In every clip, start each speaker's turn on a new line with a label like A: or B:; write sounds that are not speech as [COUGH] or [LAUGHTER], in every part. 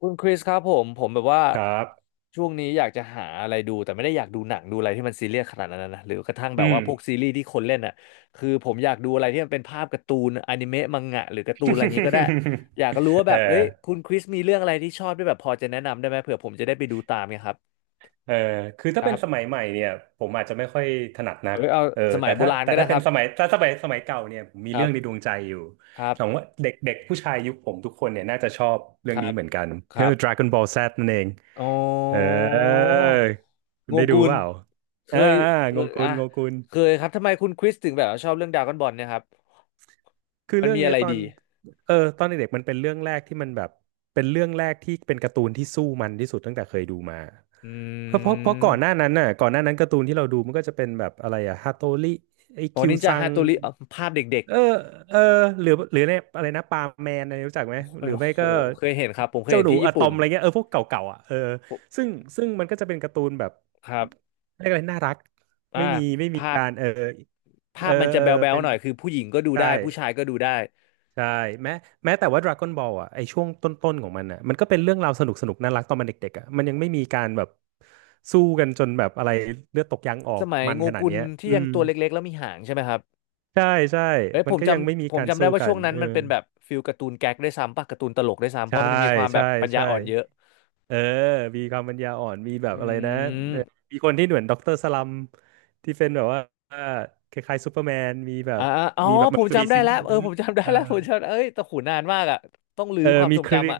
A: คุณคริสครับผมแบบว่า
B: ครับ
A: ช่วงนี้อยากจะหาอะไรดูแต่ไม่ได้อยากดูหนังดูอะไรที่มันซีเรียสขนาดนั้นนะหรือกระทั่งแบบ
B: อืม
A: ว่าพวกซีรีส์ที่คนเล่นอ่ะคือผมอยากดูอะไรที่มันเป็นภาพการ์ตูนอนิเมะมังงะหรือการ์ตูนอะไรอย่างนี้ก็ได้อยากรู้ว่า
B: [LAUGHS]
A: แบ
B: เอ
A: บเอ้ยคุ
B: อ
A: ณคริสมีเรื่องอะไรที่ชอบด้วยแบบพอจะแนะนำได้ไหมเผื่อผมจะได้ไปดูตามเนี่ยครับ
B: เออคือ
A: ค
B: ถ้าเป็
A: รั
B: นสมั
A: บ
B: ยใหม่เนี่ยผมอาจจะไม่ค่อยถนัดนั
A: เอ้
B: ก
A: ยเอาสมั
B: แต่
A: ยโบ
B: ถ้า
A: ราณก็ได้ค
B: เป็น
A: รับ
B: สมัยถ้าสมัยเก่าเนี่ยผมมี
A: ครั
B: เรื่องในดวง
A: บ
B: ใจอยู่
A: ครับ
B: สมมติว่าเด็กเด็กผู้ชายยุคผมทุกคนเนี่ยน่าจะชอบ
A: ค
B: เรื่อง
A: รั
B: นี้
A: บ
B: เหมือนกัน
A: ค
B: เอ
A: รั
B: อ
A: บ
B: Dragon Ball Z นั่นเอง
A: อ๋อ
B: เออคุ
A: โง
B: ณได้ดู
A: กุล
B: เปล่า
A: เคยเค
B: โง
A: ย
B: กุ
A: อ่ะ
B: นโงกุน
A: เคยครับ ทำไมคุณคริสถึงแบบว่าชอบเรื่องดราก้อนบอลเนี่ยครับ
B: คือ
A: มัน
B: เรื่อง
A: มีอะ
B: เนี้ย
A: ไร
B: ตอน
A: ดี
B: ตอนเด็กๆมันเป็นเรื่องแรกที่มันแบบเป็นเรื่องแรกที่เป็นการ์ตูนที่สู้มันที่สุดตั้งแต่เคยดูมา
A: อื
B: เพราะก่อนหน้า
A: ม
B: นั้นน่ะก่อนหน้านั้นการ์ตูนที่เราดูมันก็จะเป็นแบบอะไรอะฮาโตริไอ
A: อ๋อ
B: คิว
A: นินจา
B: ซั
A: ฮา
B: ง
A: โตริอ๋อภาพเด็ก
B: เออเออหรือเนี่ยอะไรนะปาแมนอะไรรู้จัก
A: ๆ
B: ไหม
A: โอ้
B: หรือไม่
A: โห
B: ก็
A: เคยเห็นครับ ผมเคย
B: เจ้า
A: เห็
B: ห
A: น
B: นู
A: ที่
B: อะ
A: ญี่
B: ตอ
A: ปุ่น
B: มอะไรเงี้ยเออพวกเก่าๆอ่ะเออ
A: ผม
B: ซึ่งซึ่งมันก็จะเป็นการ์ตูนแบบ
A: ครับ
B: เรียกอะไรน่ารัก
A: อ่า
B: ไม่มี
A: ภาพ
B: การเออ
A: ภา
B: เออ
A: พมันจะ
B: เออ
A: แบ๊ว
B: เป็น
A: ๆหน่อย คือผู้หญิงก็ดู
B: ใช่
A: ได้ ผู้ชายก็ดูได้
B: ใช่แม้แต่ว่า Dragon Ball อ่ะไอช่วงต้นๆของมันอ่ะมันก็เป็นเรื่องราวสนุกสนุกน่ารักตอนมันเด็กๆอ่ะมันยังไม่มีการแบบสู้กันจนแบบอะไรเลือดตกยางออ
A: ส
B: ก
A: มัย
B: มัน
A: โง
B: ขนาด
A: กุล
B: เนี้ย
A: ที่
B: อื
A: ยัง
B: ม
A: ตัวเล็กๆแล้วมีหางใช่ไหมครับ
B: ใช่ใช่
A: เอ้ย
B: มั
A: ผ
B: น
A: ม
B: ก็
A: จ
B: ยังไม่มี
A: ำผม
B: การ
A: จำได้
B: สู้
A: ว่า
B: กั
A: ช่ว
B: น
A: งนั้น
B: เออ
A: มันเป็นแบบฟิลการ์ตูนแก๊กด้วยซ้ำป่ะการ์ตูนตลกด้วยซ้ำเพ
B: ใช่
A: ราะมันมีความแบ
B: ใช่
A: บปัญญา
B: ใช่
A: อ่อนเยอะ
B: เออมีความปัญญาอ่อนมีแบบ
A: อื
B: อะไรนะเออ
A: ม
B: มีคนที่เหมือนด็อกเตอร์สลัมที่เป็นแบบว่าคล้ายๆซูเปอร์แมน
A: อ่าอ๋อ
B: มีแบบ
A: ผ
B: มัน
A: ม
B: จะมี
A: จำได้
B: ซิงค์
A: แล้ว
B: กัน
A: เออ
B: นะ
A: ผมจำได้
B: เออ
A: แล้วผมจำเอ้ยแต่หูนานมากอ่ะต้องรื้
B: เอ
A: อ
B: อ
A: ความ
B: มี
A: ทรง
B: คริ
A: จำอ่ะ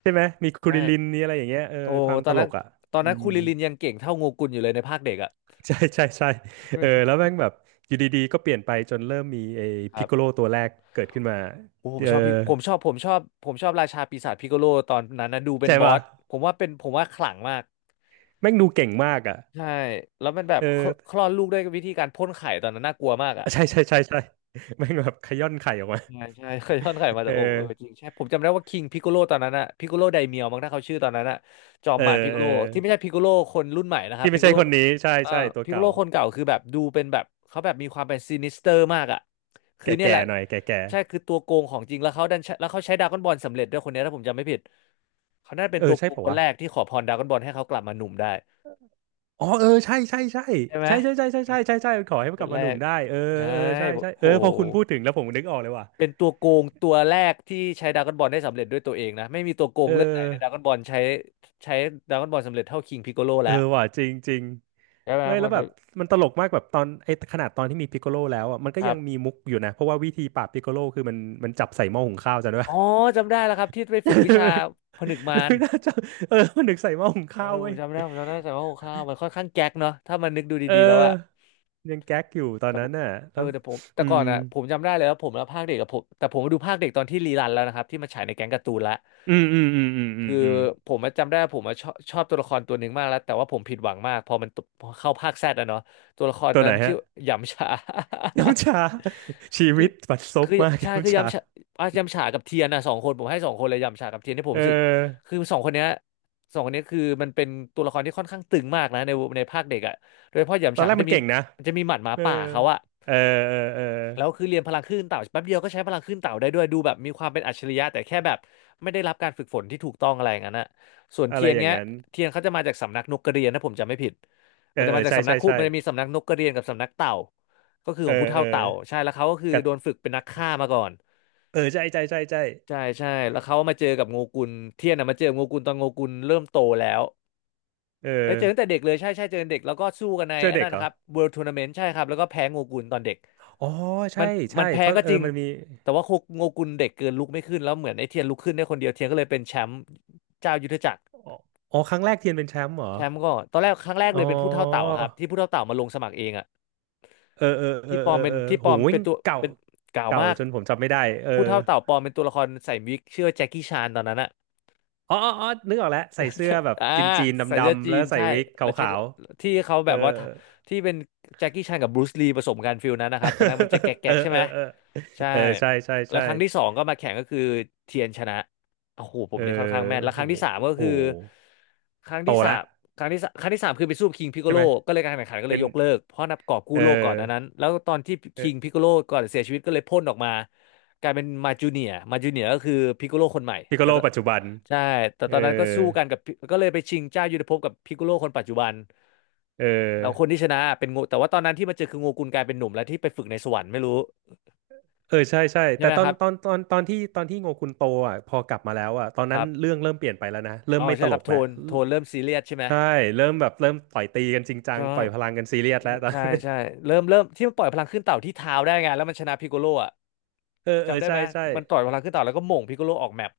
B: ใช่ไหมมีค
A: ใช่
B: ริลินนี่อะไรอย่างเงี้ยเออ
A: โอ้
B: ความ
A: ตอ
B: ต
A: น
B: ล
A: นั้น
B: กอ่ะ
A: ตอน
B: อื
A: นั้น
B: ม
A: คูริลินยังเก่งเท่าโงกุลอยู่เลยในภาคเด็กอ่ะ
B: ใช่ใช่ใช่
A: ใช่ไห
B: เอ
A: ม
B: อแล้วแม่งแบบอยู่ดีๆก็เปลี่ยนไปจนเริ่มมีไอ้
A: ค
B: พิ
A: รั
B: กโกโล
A: บ
B: ตัวแรกเกิดขึ้นมา
A: โอ้ผม
B: เออ
A: ชอบพี่ผมชอบผมชอบผมชอบราชาปีศาจพิกโกโลตอนนั้นนะดูเป็น
B: ใช่
A: บอ
B: ป่ะ
A: สผมว่าเป็นผมว่าขลังมาก
B: แม่งดูเก่งมากอ่ะ
A: ใช่แล้วมันแบบ
B: เอ
A: คล
B: อ
A: คลอดลูกด้วยวิธีการพ่นไข่ตอนนั้นน่ากลัวมากอ่ะ
B: ใช่ใช่ใช่ใช่แม่งแบบขย้อนไข่ออกมา
A: ใช่ใช่เคยทอดไข่มา
B: เออ
A: จากอกเออจริงใช่ผมจำได้ว่าคิงพิกโกโลตอนนั้นอะพิกโกโลไดเมียวมั้งถ้าเขาชื่อตอนนั้นอะจอม
B: เออ
A: มารพิกโก
B: เออ
A: โลที่ไม่ใช่พิกโกโลคนรุ่นใหม่นะครับ
B: ที่
A: พิก
B: ไม่
A: โก
B: ใช่
A: โล
B: คนนี้ใช่
A: เอ่อ
B: ใช่ตัว
A: พิกโก
B: เก่า
A: โลคนเก่าคือแบบดูเป็นแบบเขาแบบมีความเป็นซินิสเตอร์มากอะคือเนี่ยแห
B: แก่
A: ละ
B: ๆหน่อยแก่
A: ใช่คือตัวโกงของจริงแล้วเขาใช้ดราก้อนบอลสำเร็จด้วยคนเนี้ยถ้าผมจำไม่ผิดเขาน่าจะ
B: ๆ
A: เป็น
B: เอ
A: ตั
B: อ
A: วโก
B: ใช่
A: ง
B: ป่า
A: คน
B: วะ
A: แรกที่ขอพรดราก้อนบอลให้เขากลับมาหนุ่มได้
B: อ๋อเออใช่ใช่ใช่
A: ใช่ไหม
B: ใช่ใช่ใช่ใช่ใช่ใช่ใช่ขอ
A: เป็น
B: ให้มั
A: ค
B: นกลั
A: น
B: บ
A: แร
B: มาหนุ่ม
A: ก
B: ได้เออ
A: ใช่
B: เออใช่ใช่เอ
A: โห
B: อพอคุณพูดถึงแล้วผมนึกออกเลยว่ะ
A: เป็นตัวโกงตัวแรกที่ใช้ดราก้อนบอลได้สำเร็จด้วยตัวเองนะไม่มีตัวโกง
B: เอ
A: เรื่องไหนในดรา
B: อ
A: ก้อนบอลใช้ใช้ดราก้อนบอลสำเร็จเท่าคิงพิกโกโล
B: เอ
A: แล้ว
B: อว่ะจริงจริง
A: ใช่ไหมค
B: ไม่
A: รับ
B: แล้
A: วั
B: ว
A: น
B: แบ
A: นึ
B: บ
A: ก
B: มันตลกมากแบบตอนไอ้ขนาดตอนที่มีพิกโคโลแล้วอ่ะมันก็
A: ครั
B: ยังมี
A: บ
B: มุกอยู่นะเพราะว่าวิธีปราบพิกโคโลคือมันจับใส่หม้อหุงข้าวจำได้
A: อ๋
B: ปะ
A: อจำได้แล้วครับที่ไปฝึ
B: [LAUGHS]
A: กวิชาผนึกมาร
B: ดูน่าจะเออมันนึกใส่หม้อหุง
A: เออ
B: ข้าว
A: ผ
B: เว้
A: ม
B: ย
A: จำได้ผมจำได้แต่ว่าโอ้ข้าวมันค่อนข้างแก๊กเนาะถ้ามันนึกดู
B: เอ
A: ดีๆแล้วอะ
B: อยังแก๊กอยู่ตอน
A: แต่ผ
B: นั้น
A: ม
B: น่ะ
A: เอ
B: แล้
A: อ
B: ว
A: แต่ผมแต่
B: อื
A: ก่อ
B: ม
A: นอ่ะผมจำได้เลยว่าผมแล้วภาคเด็กกับผมแต่ผมมาดูภาคเด็กตอนที่รีรันแล้วนะครับที่มาฉายในแก๊งการ์ตูนละ
B: อืมอืมอืมอืมอืม
A: คือ
B: อืม
A: ผมอะจำได้ว่าผมมาชอบตัวละครตัวหนึ่งมากแล้วแต่ว่าผมผิดหวังมากพอมันตพอเข้าภาคแซดอะเนาะตัวละคร
B: ตัว
A: นั้
B: ไหน
A: นมันชื่
B: ฮะ
A: อหยำฉา
B: น้ำชา [LAUGHS] ชี
A: [LAUGHS] คือ
B: วิตบัดซบ
A: คือ
B: มาก
A: ใช่คือ
B: น้ำชา
A: ยำฉาอ่ะยำฉากับเทียนนะสองคนผมให้สองคนเลยยำฉากับเทียนที่ผ
B: เ
A: มรู้สึก
B: ออ
A: คือสองคนเนี้ยสองคนเนี้ยคือมันเป็นตัวละครที่ค่อนข้างตึงมากนะในในภาคเด็กอะโดยเฉพาะห
B: ต
A: ยำ
B: อน
A: ฉา
B: แรก
A: เขาจะ
B: มัน
A: มี
B: เก่งนะ
A: มันจะมีหมัดหมา
B: เออ
A: ป่าเขาอะ
B: เออเออเออ
A: แล้วคือเรียนพลังคลื่นเต่าแป๊บเดียวก็ใช้พลังคลื่นเต่าได้ด้วยดูแบบมีความเป็นอัจฉริยะแต่แค่แบบไม่ได้รับการฝึกฝนที่ถูกต้องอะไรอย่างนั้นอะส่วน
B: อะ
A: เที
B: ไร
A: ยน
B: อย่าง
A: เงี้ย
B: นั้น
A: เทียนเขาจะมาจากสำนักนกกระเรียนนะผมจำไม่ผิด
B: เอ
A: มั
B: อ
A: นจะ
B: เออ
A: มาจาก
B: ใช่
A: สำนั
B: ใช่
A: กคุ
B: ใช่
A: มันจะมีสำนักนกกระเรียนกับสำนักเต่าก็คือ
B: เอ
A: ข
B: อ
A: องผู้
B: เอ
A: เฒ่า
B: อ
A: เต่าใช่แล้วเขาก็คือ
B: กับ
A: โดนฝึกเป็นนักฆ่ามาก่อน
B: เออใช่ใช่ใช่ใช่
A: ใช่ใช่แล้วเขามาเจอกับโงกุลเทียนอะมาเจอโงกุลตอนโงกุลเริ่มโตแล้ว
B: เอ
A: แล้วเจอตั้งแต่
B: อ
A: เด็กเลยใช่ใช่เจอเด็กแล้วก็สู้กันใน
B: เสื้อ
A: อัน
B: เด็
A: นั้
B: ก
A: น
B: เหร
A: นะ
B: อ
A: ครับ World Tournament ใช่ครับแล้วก็แพ้โงกุลตอนเด็ก
B: อ๋อ
A: มั
B: ใช่
A: นมั
B: ใช่
A: นแพ้
B: เพราะ
A: ก็
B: เออ
A: จริง
B: มันมี
A: แต่ว่าโงกุนเด็กเกินลุกไม่ขึ้นแล้วเหมือนไอ้เทียนลุกขึ้นได้คนเดียวเทียนก็เลยเป็นแชมป์เจ้ายุทธจักร
B: อ๋ออ๋อครั้งแรกเทียนเป็นแชมป์เหรอ
A: แชมป์ก็ตอนแรกครั้งแรก
B: อ๋
A: เล
B: อ
A: ยเป็นผู้เท่าเต่าครับที่ผู้เท่าเต่ามาลงสมัครเองอะ
B: เออเออเออเออเออ
A: ที่ป
B: โห
A: ลอม
B: ย
A: เป็น
B: เก่า
A: กล่าวมาก
B: จนผมจำไม่ได้เออ
A: ผู้เท่าเต่าปลอมเป็นตัวละครใส่วิกชื่อว่าแจ็คกี้ชานตอนนั้นอะ
B: อ๋อนึกออกแล้วใส่เสื้อแบบ
A: [LAUGHS] อ่า
B: จีนๆ
A: ใส่
B: ดำ
A: เสื้อ
B: ดำๆ
A: จี
B: แล้ว
A: น
B: ก็ใส่
A: ใช่
B: วิกข
A: แล้วแจ็ค
B: าว
A: ที่เขา
B: ๆ เอ
A: แบ
B: อ
A: บว่าที่เป็นแจ็คกี้ชานกับบรูซลีผสมกันฟิลนั้นนะครับตอนนั้นมันจะแก
B: [LAUGHS]
A: ๊
B: เออ
A: กๆใช่
B: เอ
A: ไหม
B: อเออ
A: ใช่
B: เออใช่ใช่
A: แล้ว
B: ใช่
A: ครั้งที่สองก็มาแข่งก็คือเทียนชนะโอ้โหผ
B: เอ
A: ม
B: อ
A: นี่ค่อนข้างแม่นแล้วค
B: โห
A: รั้งที่สามก็
B: โ้
A: คือ
B: ห
A: ครั้ง
B: โ
A: ที่สา
B: ต
A: ม
B: ละ
A: ครั้งที่สามคือไปสู้คิงพิโก
B: ใช่
A: โล
B: ไหม
A: ก็เลยการแข่งขันก็เล
B: เป็
A: ย
B: น
A: ยกเลิกเพราะนับกอบกู้
B: เอ
A: โลกก่อน
B: อ
A: อันนั้นแล้วตอนที่คิง
B: เออ
A: พิโกโลก่อนเสียชีวิตก็เลยพ่นออกมากลายเป็นมาจูเนียมาจูเนียก็คือพิโกโลคนใหม่
B: พิโก
A: แต่
B: โลปัจจุบัน
A: ใช่ แต่
B: เอ
A: ต
B: อ
A: อนนั้นก็สู้กันกับพี่ก็เลยไปชิงเจ้ายุทธภพกับพิกโกโลคนปัจจุบัน
B: เอ
A: เราคน
B: อ
A: ที่ชนะเป็นโงแต่ว่าตอนนั้นที่มาเจอคือโงกุลกลายเป็นหนุ่มแล้วที่ไปฝึกในสวรรค์ไม่รู้
B: เออใช่ใช่
A: ใช่
B: แต่
A: ไหม
B: ตอ
A: ค
B: น
A: รับ
B: ตอนตอนตอนที่ตอนที่โงกุนโตอ่ะพอกลับมาแล้วอ่ะตอน
A: ค
B: นั้
A: รั
B: น
A: บ
B: เรื่องเริ่มเปลี่ยนไปแล้วนะเริ่
A: อ๋
B: ม
A: อ
B: ไม่
A: ใช่
B: ต
A: ค
B: ล
A: รับ
B: ก
A: โท
B: แล้ว
A: นโทนเริ่มซีเรียสใช่ไหม
B: ใช่เริ่มแบบเริ่มต่อยตีกันจริงจัง
A: ใช่
B: ปล่อยพลังกันซีเรียสแล้วตอน
A: ใช่ใช่
B: [LAUGHS]
A: เริ่มที่มันปล่อยพลังขึ้นเต่าที่เท้าได้ไงแล้วมันชนะพิกโกโลอ่ะ
B: เออเออ
A: จำได้
B: ใช่
A: ไหม
B: ใช่
A: มันต่อยพลังขึ้นเต่าแล้วก็หม่งพิกโกโลออกแมป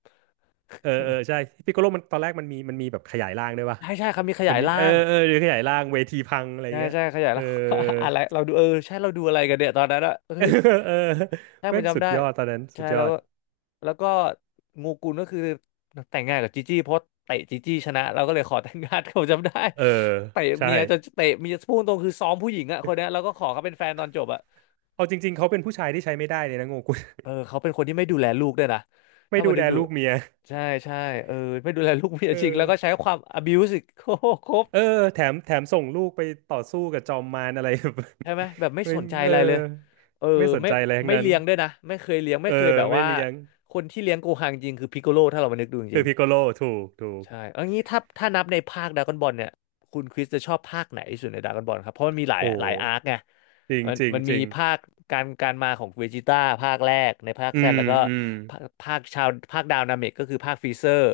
B: เออเออใช่พิกโกโลมันตอนแรกมันมีแบบขยายร่างด้วยป่ะ
A: ใช่ใช่ครับมีข
B: มั
A: ยา
B: น
A: ย
B: มี
A: ร่า
B: เออ
A: ง
B: เออหรือขยายร่างเวทีพังอะไร
A: ใช่
B: เงี้ย
A: ใช่ขยาย
B: เอ
A: แล้
B: อ
A: ว [LAUGHS] อะไรเราดูเออใช่เราดูอะไรกันเนี่ยตอนนั้นอะเฮ้
B: [LAUGHS] เออ
A: ย
B: เออ
A: ใช่ผ
B: แม่
A: ม
B: งสุ
A: จำ
B: ด
A: ได้
B: ยอดตอนนั้นสุ
A: ใช่
B: ดย
A: แล้
B: อ
A: ว
B: ด
A: ก็แล้วก็งูกุลก็คือแต่งงานกับจีจี้เพราะเตะจีจี้ชนะเราก็เลยขอแต่งงานเขาจำได้
B: เออ
A: เตะ
B: ใช่
A: เมียจนเตะเมียพูดตรงคือซ้อมผู้หญิงอะคนเนี้ยแล้วก็ขอเขาเป็นแฟนตอนจบอะ
B: เอาจริงๆเขาเป็นผู้ชายที่ใช้ไม่ได้เลยนะโงกุล
A: เออเขาเป็นคนที่ไม่ดูแลลูกด้วยนะ
B: [LAUGHS] ไม่
A: ถ้ามา
B: ดู
A: นึ
B: แล
A: กดู
B: ลูกเมีย
A: ใช่ใช่เออไม่ดูแลลูกเมีย
B: เอ
A: จริง
B: อ
A: แล้วก็ใช้ความ abuse อีกโคตรครบ
B: เออแถมส่งลูกไปต่อสู้กับจอมมารอะไร [LAUGHS] แบบ
A: ใช่ไหมแบบไม่
B: [LAUGHS] ไม่
A: สนใจ
B: เอ
A: อะ
B: อ
A: ไรเลย เออ
B: ไม่สน
A: ไม่
B: ใจอะไรทั้ง
A: ไม่
B: นั้น
A: เลี้ยงด้วยนะไม่เคยเลี้ยง
B: เอ
A: ไม่
B: อ
A: เคยแบบ
B: ไม่
A: ว่า
B: เลี้ยง
A: คนที่เลี้ยงโกคังจริงคือพิกโกโลถ้าเรามานึกดูจ
B: คือ
A: ริง
B: พิกโกโลถูกถู
A: ๆ
B: ก
A: ใช่เอางี้ถ้านับในภาคดราก้อนบอลเนี่ยคุณคริสจะชอบภาคไหนที่สุดในดราก้อนบอลครับเพราะมันมีหลาย
B: โอ้
A: หลายอาร์คไง
B: จริง
A: มัน
B: จริง
A: มัน
B: จ
A: มี
B: ริง
A: ภาคการมาของเวจิต้าภาคแรกในภาค
B: อื
A: แซด
B: ม
A: แล้วก็
B: อืม
A: ภาคดาวนาเมกก็คือภาคฟรีเซอร์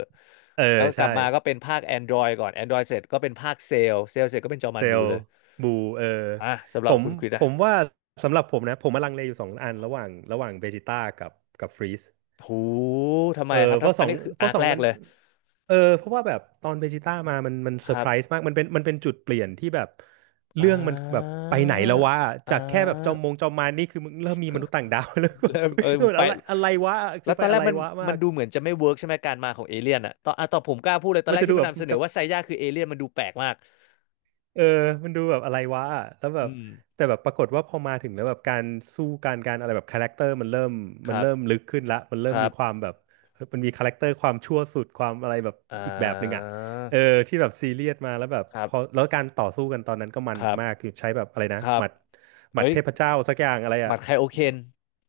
B: เออ
A: แล้วก็ก
B: ใช่
A: ลับมาก็เป็นภาค Android ก่อน Android เสร็จก็เป็นภาคเซลเสร็จก็เป็นจอมั
B: เซ
A: น
B: ล
A: บู
B: ล์
A: เลย
B: บูเออ
A: อ่ะสำห
B: ผ
A: รับ
B: ม
A: คุณคริส
B: ผ
A: อะ
B: มว่าสำหรับผมนะผมมาลังเลอยู่สองอันระหว่างเวจิต้ากับกับฟรีส
A: โหทำไม
B: เออ
A: ครับทำอันนี้คือ
B: เพ
A: อา
B: ราะ
A: ร์ค
B: สอง
A: แรก
B: อัน
A: เลย
B: เออเพราะว่าแบบตอนเวจิต้ามามันเซ
A: ค
B: อร์
A: รั
B: ไพ
A: บ
B: รส์มากมันเป็นจุดเปลี่ยนที่แบบ
A: อ่
B: เรื่องมันแบบ
A: า
B: ไปไหนแล้ววะ
A: อ่
B: จากแค่แบบจอม
A: า
B: มงจอมมารนี่คือมึงเริ่มมีมนุษย์ต่างดาว [LAUGHS] แล้วก็แบบ
A: เริ่มเออไป
B: อะไรอะไรวะ
A: แล้
B: คือ
A: วต
B: ไป
A: อนแร
B: อะ
A: ก
B: ไรวะมา
A: มัน
B: ก
A: ดูเหมือนจะไม่เวิร์กใช่ไหมการมาของเอเลี่ยนอะตอนอ่ะตอนผมกล้าพูดเลยตอน
B: มั
A: แร
B: น
A: ก
B: จะ
A: ที่
B: ดู
A: มั
B: แบ
A: น
B: บ
A: นำเสนอ
B: จะ
A: ว่าไซย่าคือเอเลี่ยนมันดูแปลกมาก
B: เออมันดูแบบอะไรวะอะแล้วแบ
A: อื
B: บ
A: ม
B: แต่แบบปรากฏว่าพอมาถึงแล้วแบบการสู้การอะไรแบบคาแรคเตอร์มันเริ่ม
A: ค
B: มัน
A: รั
B: เริ่ม
A: บ
B: ลึกขึ้นละมันเริ่
A: ค
B: ม
A: รั
B: มีควา
A: บ
B: มแบบเฮ้ยมันมีคาแรคเตอร์ความชั่วสุดความอะไรแบบ
A: อ่
B: อีกแบบหนึ่งอ่ะ
A: า
B: เออที่แบบซีเรียสมาแล้วแบบ
A: ครั
B: พ
A: บ
B: อแล้วการต่อสู้กันตอนนั้นก็มั
A: ค
B: น
A: รั
B: มาก
A: บ
B: คือใช้แบบอะไรนะ
A: ครับ
B: ห
A: เอ้
B: มัด
A: ย
B: เทพเจ้าสักอย่างอะไร
A: ห
B: อ่ะ
A: มัดใครโอเคน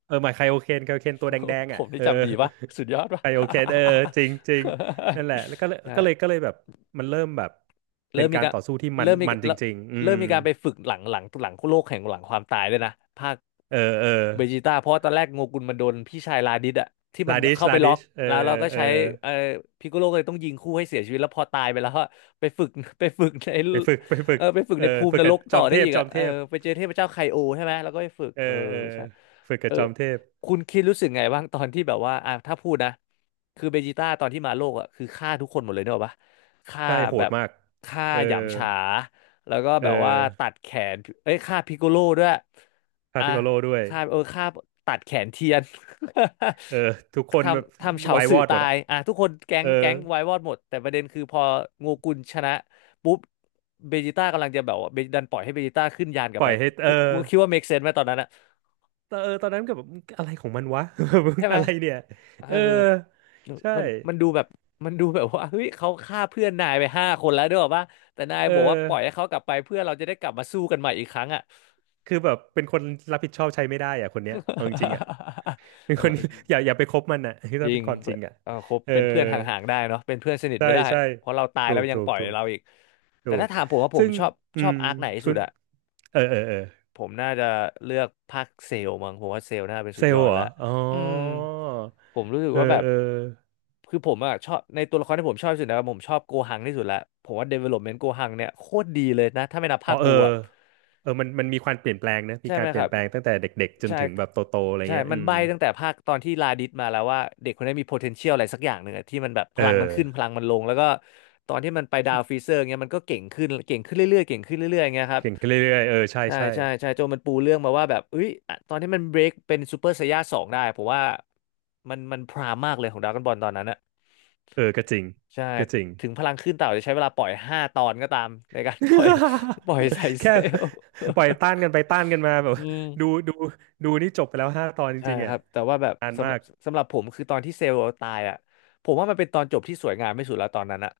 B: เออหมายไคโอเคนตัวแดง
A: [LAUGHS] ผ
B: ๆอ่ะ
A: มนี่
B: เออ
A: จำดีปะสุดยอดปะ
B: ไคโอเคนเออจริงจริงนั่นแหละแล้วก็เล
A: [LAUGHS]
B: ยก็เลย
A: ใช่
B: ก็เลยแบบมันเริ่มแบบเป็
A: เริ่
B: น
A: มมี
B: การ
A: การ
B: ต่อสู้ที่มัน
A: เริ่มมี
B: มันจ
A: แล้ว
B: ริงๆอื
A: เริ่
B: ม
A: มมีการไปฝึกหลังโลกแห่งหลังความตายด้วยนะภาค
B: เออเออ
A: เบจิต้าเพราะว่าตอนแรกโงกุนมันโดนพี่ชายลาดิสอะที่มั
B: ลา
A: น
B: ดิช
A: เข้าไปล็อก
B: เออ
A: แล้วเราก็
B: เออ
A: ใช้เอ่อพิกโกโลก็เลยต้องยิงคู่ให้เสียชีวิตแล้วพอตายไปแล้วก็ไปฝึกใน
B: ไปฝึก
A: ไปฝึก
B: เอ
A: ใน
B: อ
A: ภูมิ
B: ฝึ
A: น
B: ก
A: ร
B: กับ
A: ก
B: จ
A: ต่อ
B: อม
A: ได้
B: เทพ
A: อีกอะเออไปเจอเทพเจ้าไคโอใช่ไหมแล้วก็ไปฝึก
B: เออ
A: เออ
B: เออ
A: ใช่
B: ฝึก
A: เอ
B: กับ
A: อ
B: จอมเทพ
A: คุณคิดรู้สึกไงบ้างตอนที่แบบว่าอ่ะถ้าพูดนะคือเบจิต้าตอนที่มาโลกอะคือฆ่าทุกคนหมดเลยเนกอะปะฆ่า
B: ใช่โห
A: แบ
B: ด
A: บ
B: มาก
A: ฆ่า
B: เออ
A: หยำฉาแล้วก็
B: เอ
A: แบ
B: อ
A: บว่าตัดแขนเอ้ยฆ่าพิกโกโลด้วย
B: พา
A: อ่ะ
B: พิโกโลด้วย
A: ฆ่าเออฆ่าตัดแขนเทียน
B: เออทุกค
A: [LAUGHS] ท
B: นแบบ
A: ำเฉา
B: วาย
A: สื่
B: ว
A: อ
B: อดหม
A: ตา
B: ดอะ
A: ยอ่ะทุกคนแก๊
B: เอ
A: ง
B: อ
A: แก๊งไว้วอดหมดแต่ประเด็นคือพอโงูกุลชนะปุ๊บเบจิต้ากำลังจะแบบว่าเบดันปล่อยให้เบจิต้าขึ้นยานกลั
B: ป
A: บ
B: ล่
A: ไป
B: อยให้เออ
A: คุณคิดว่าเมคเซนไหมตอนนั้นอะ
B: ตอนนั้นก็แบบอะไรของมันวะ [LAUGHS] มึง
A: ใช่ไหม
B: อะไรเนี่ย
A: เออ
B: เออใช่
A: มันดูแบบมันดูแบบว่าเฮ้ยเขาฆ่าเพื่อนนายไป5 คนแล้วด้วยป่ะแต่นาย
B: เออ
A: บอกว่าปล่อยให้เขากลับไปเพื่อเราจะได้กลับมาสู้กันใหม่อีกครั้งอ่ะ
B: คือแบบเป็นคนรับผิดชอบใช้ไม่ได้อ่ะคนเนี้ยเอาจริงๆอ่ะ
A: [LAUGHS]
B: เป็น
A: เอ
B: คน
A: อ
B: [LAUGHS] อย่าไปคบมันอ่ะ [LAUGHS] คือ
A: จ
B: ต้อง
A: ริ
B: เป็
A: ง
B: นความจริงอ่ะ
A: เออคบ
B: เออ
A: เป็นเพื่อนห่างๆได้เนาะเป็นเพื่อนสนิท
B: ใช่
A: ไม่ได้
B: ใช่
A: เพราะเราตาย
B: ถู
A: แล้
B: ก
A: วยัง
B: ถู
A: ป
B: ก
A: ล่อย
B: ถูก
A: เราอีก
B: ถู
A: แต่
B: ก
A: ถ้าถามผมว่าผ
B: ซึ่
A: ม
B: ง
A: ชอบ
B: อืม
A: อาร์คไหนที่
B: คุ
A: สุด
B: ณ
A: อะ
B: เออเออเออ
A: ผมน่าจะเลือกภาคเซลล์มั้งผมว่าเซลล์น่าเป็น
B: เซ
A: สุดย
B: ล
A: อ
B: ล์
A: ด
B: เหร
A: ละ
B: ออ๋อ
A: อืมผมรู้สึก
B: เออ
A: ว่าแบบ
B: เออ
A: คือผมอะชอบในตัวละครที่ผมชอบที่สุดนะครับผมชอบโกหังที่สุดละผมว่า development โกหังเนี่ยโคตรดีเลยนะถ้าไม่นับ
B: อ๋
A: ภา
B: อ
A: ค
B: เอ
A: บู
B: อ
A: อะ
B: เออมันมีความเปลี่ยนแปลงนะมี
A: ใช่ไห
B: กา
A: ม
B: รเป
A: ค
B: ลี่ย
A: รั
B: น
A: บ
B: แปลงตั้งแต่เด็กๆจน
A: ใช่
B: ถึงแบบโตๆอะไร
A: ใช่
B: เงี้ย
A: มั
B: อื
A: น
B: ม
A: ใบ้ตั้งแต่ภาคตอนที่ลาดิสมาแล้วว่าเด็กคนนี้มี potential อะไรสักอย่างหนึ่งอะที่มันแบบพ
B: เอ
A: ลังมัน
B: อ
A: ขึ้นพลังมันลงแล้วก็ตอนที่มันไปดาวฟรีเซอร์เงี้ยมันก็เก่งขึ้นเก่งขึ้นเรื่อยๆเก่งขึ้นเรื่อยๆเงี้ยครับ
B: เก่งขึ้นเรื่อยๆเออใช่
A: ใช่
B: ใช่
A: ใช่ใช่โจมันปูเรื่องมาว่าแบบเอ้ยอะตอนที่มันเบรกเป็นซูเปอร์ไซย่า2ได้ผมว่ามันพรามมากเลยของดราก้อนบอลตอนนั้นอะ
B: เออก็จริง
A: ใช่
B: ก็จริง
A: ถึงพลังขึ้นเต่าจะใช้เวลาปล่อย5 ตอนก็ตามในการ [LAUGHS] ปล่อยไซ
B: [LAUGHS]
A: เซ
B: แค่
A: ล
B: ปล่อยต้านกันไปต้านกันมาแบบ
A: อื
B: [LAUGHS]
A: ม
B: ดูดูนี่จบไปแล้ว5 ตอนจ
A: ใช่
B: ริงๆ
A: ค
B: อ่ะ
A: รับแต่ว่าแบบ
B: นาน
A: สำห
B: มา
A: รับ
B: ก
A: สำหรับผมคือตอนที่เซลล์ตายอ่ะผมว่ามันเป็นตอนจบที่สวยงามไม่สุดแล้วตอนนั้นอ่ะ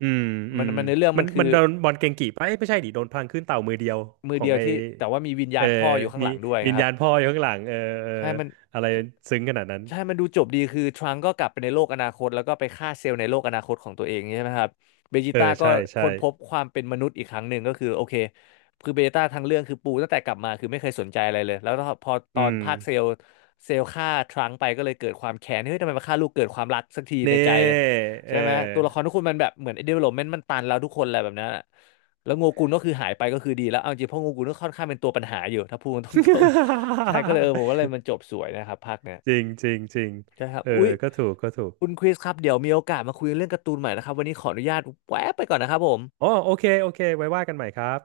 B: อืมอื
A: มัน
B: ม
A: มันในเรื่อง
B: มั
A: มัน
B: น
A: คื
B: มัน
A: อ
B: โดนบอลเกงกี่ไปะเอ้ยไม่ใช่ดิโดนพลังขึ้นเต่ามือเดียว
A: มื
B: ข
A: อ
B: อ
A: เดี
B: ง
A: ยว
B: ไอ
A: ที่แต่ว่ามีวิญญา
B: เออ
A: ณพ่ออยู่ข้างห
B: มี
A: ลังด้วย
B: วิ
A: นะ
B: ญ
A: ครับ
B: ญาณพ่ออยู่ข้างหลังเออเออ
A: ใช่มัน
B: อะไรซึ้งขนาดนั้น
A: ใช่มันดูจบดีคือทรังก์ก็กลับไปในโลกอนาคต แล้วก็ไปฆ่าเซลล์ในโลกอนาคตของตัวเองใช่ไหมครับเบจิ
B: เออ
A: ต้าก็
B: ใช่ใช่
A: ค้นพบความเป็นมนุษย์อีกครั้งหนึ่งก็คือโอเคคือเบจิต้าทั้งเรื่องคือปูตั้งแต่กลับมาคือไม่เคยสนใจอะไรเลย แล้วพอต
B: อื
A: อน
B: ม
A: ภาคเซลล์เซลล์ฆ่าทรังก์ไปก็เลยเกิดความแค้นเฮ้ยทำไมมาฆ่าลูกเกิดความรักสักที
B: เน่
A: ในใจเลย
B: เอ
A: ใช่
B: อ
A: ไหมตัวละครทุกคนมันแบบเหมือน development มันตันแล้วทุกคนอะไรแบบนั้นอะแล้วโงกุนก็คือหายไปก็คือดีแล้วเอาจริงเพราะโงกุนก็ค่อนข้างเป็นตัวปัญหาอยู่ถ้าพูดตรงๆใช่ก็เลยเออผมว่าเลยมั
B: [LAUGHS]
A: นจบสวยนะครับภาคเนี้ย
B: จริงจริงจริง
A: ใช่ครับ
B: เออ
A: อุ๊ย
B: ก็ถูกก็ถูก
A: คุณคริสครับ เดี๋ยวมีโอกาสมาคุยเรื่องการ์ตูนใหม่นะครับ วันนี้ขออนุญาตแวะไปก่อนนะครับผม
B: อ๋อโอเคโอเคไว้ว่ากันใหม่ครับ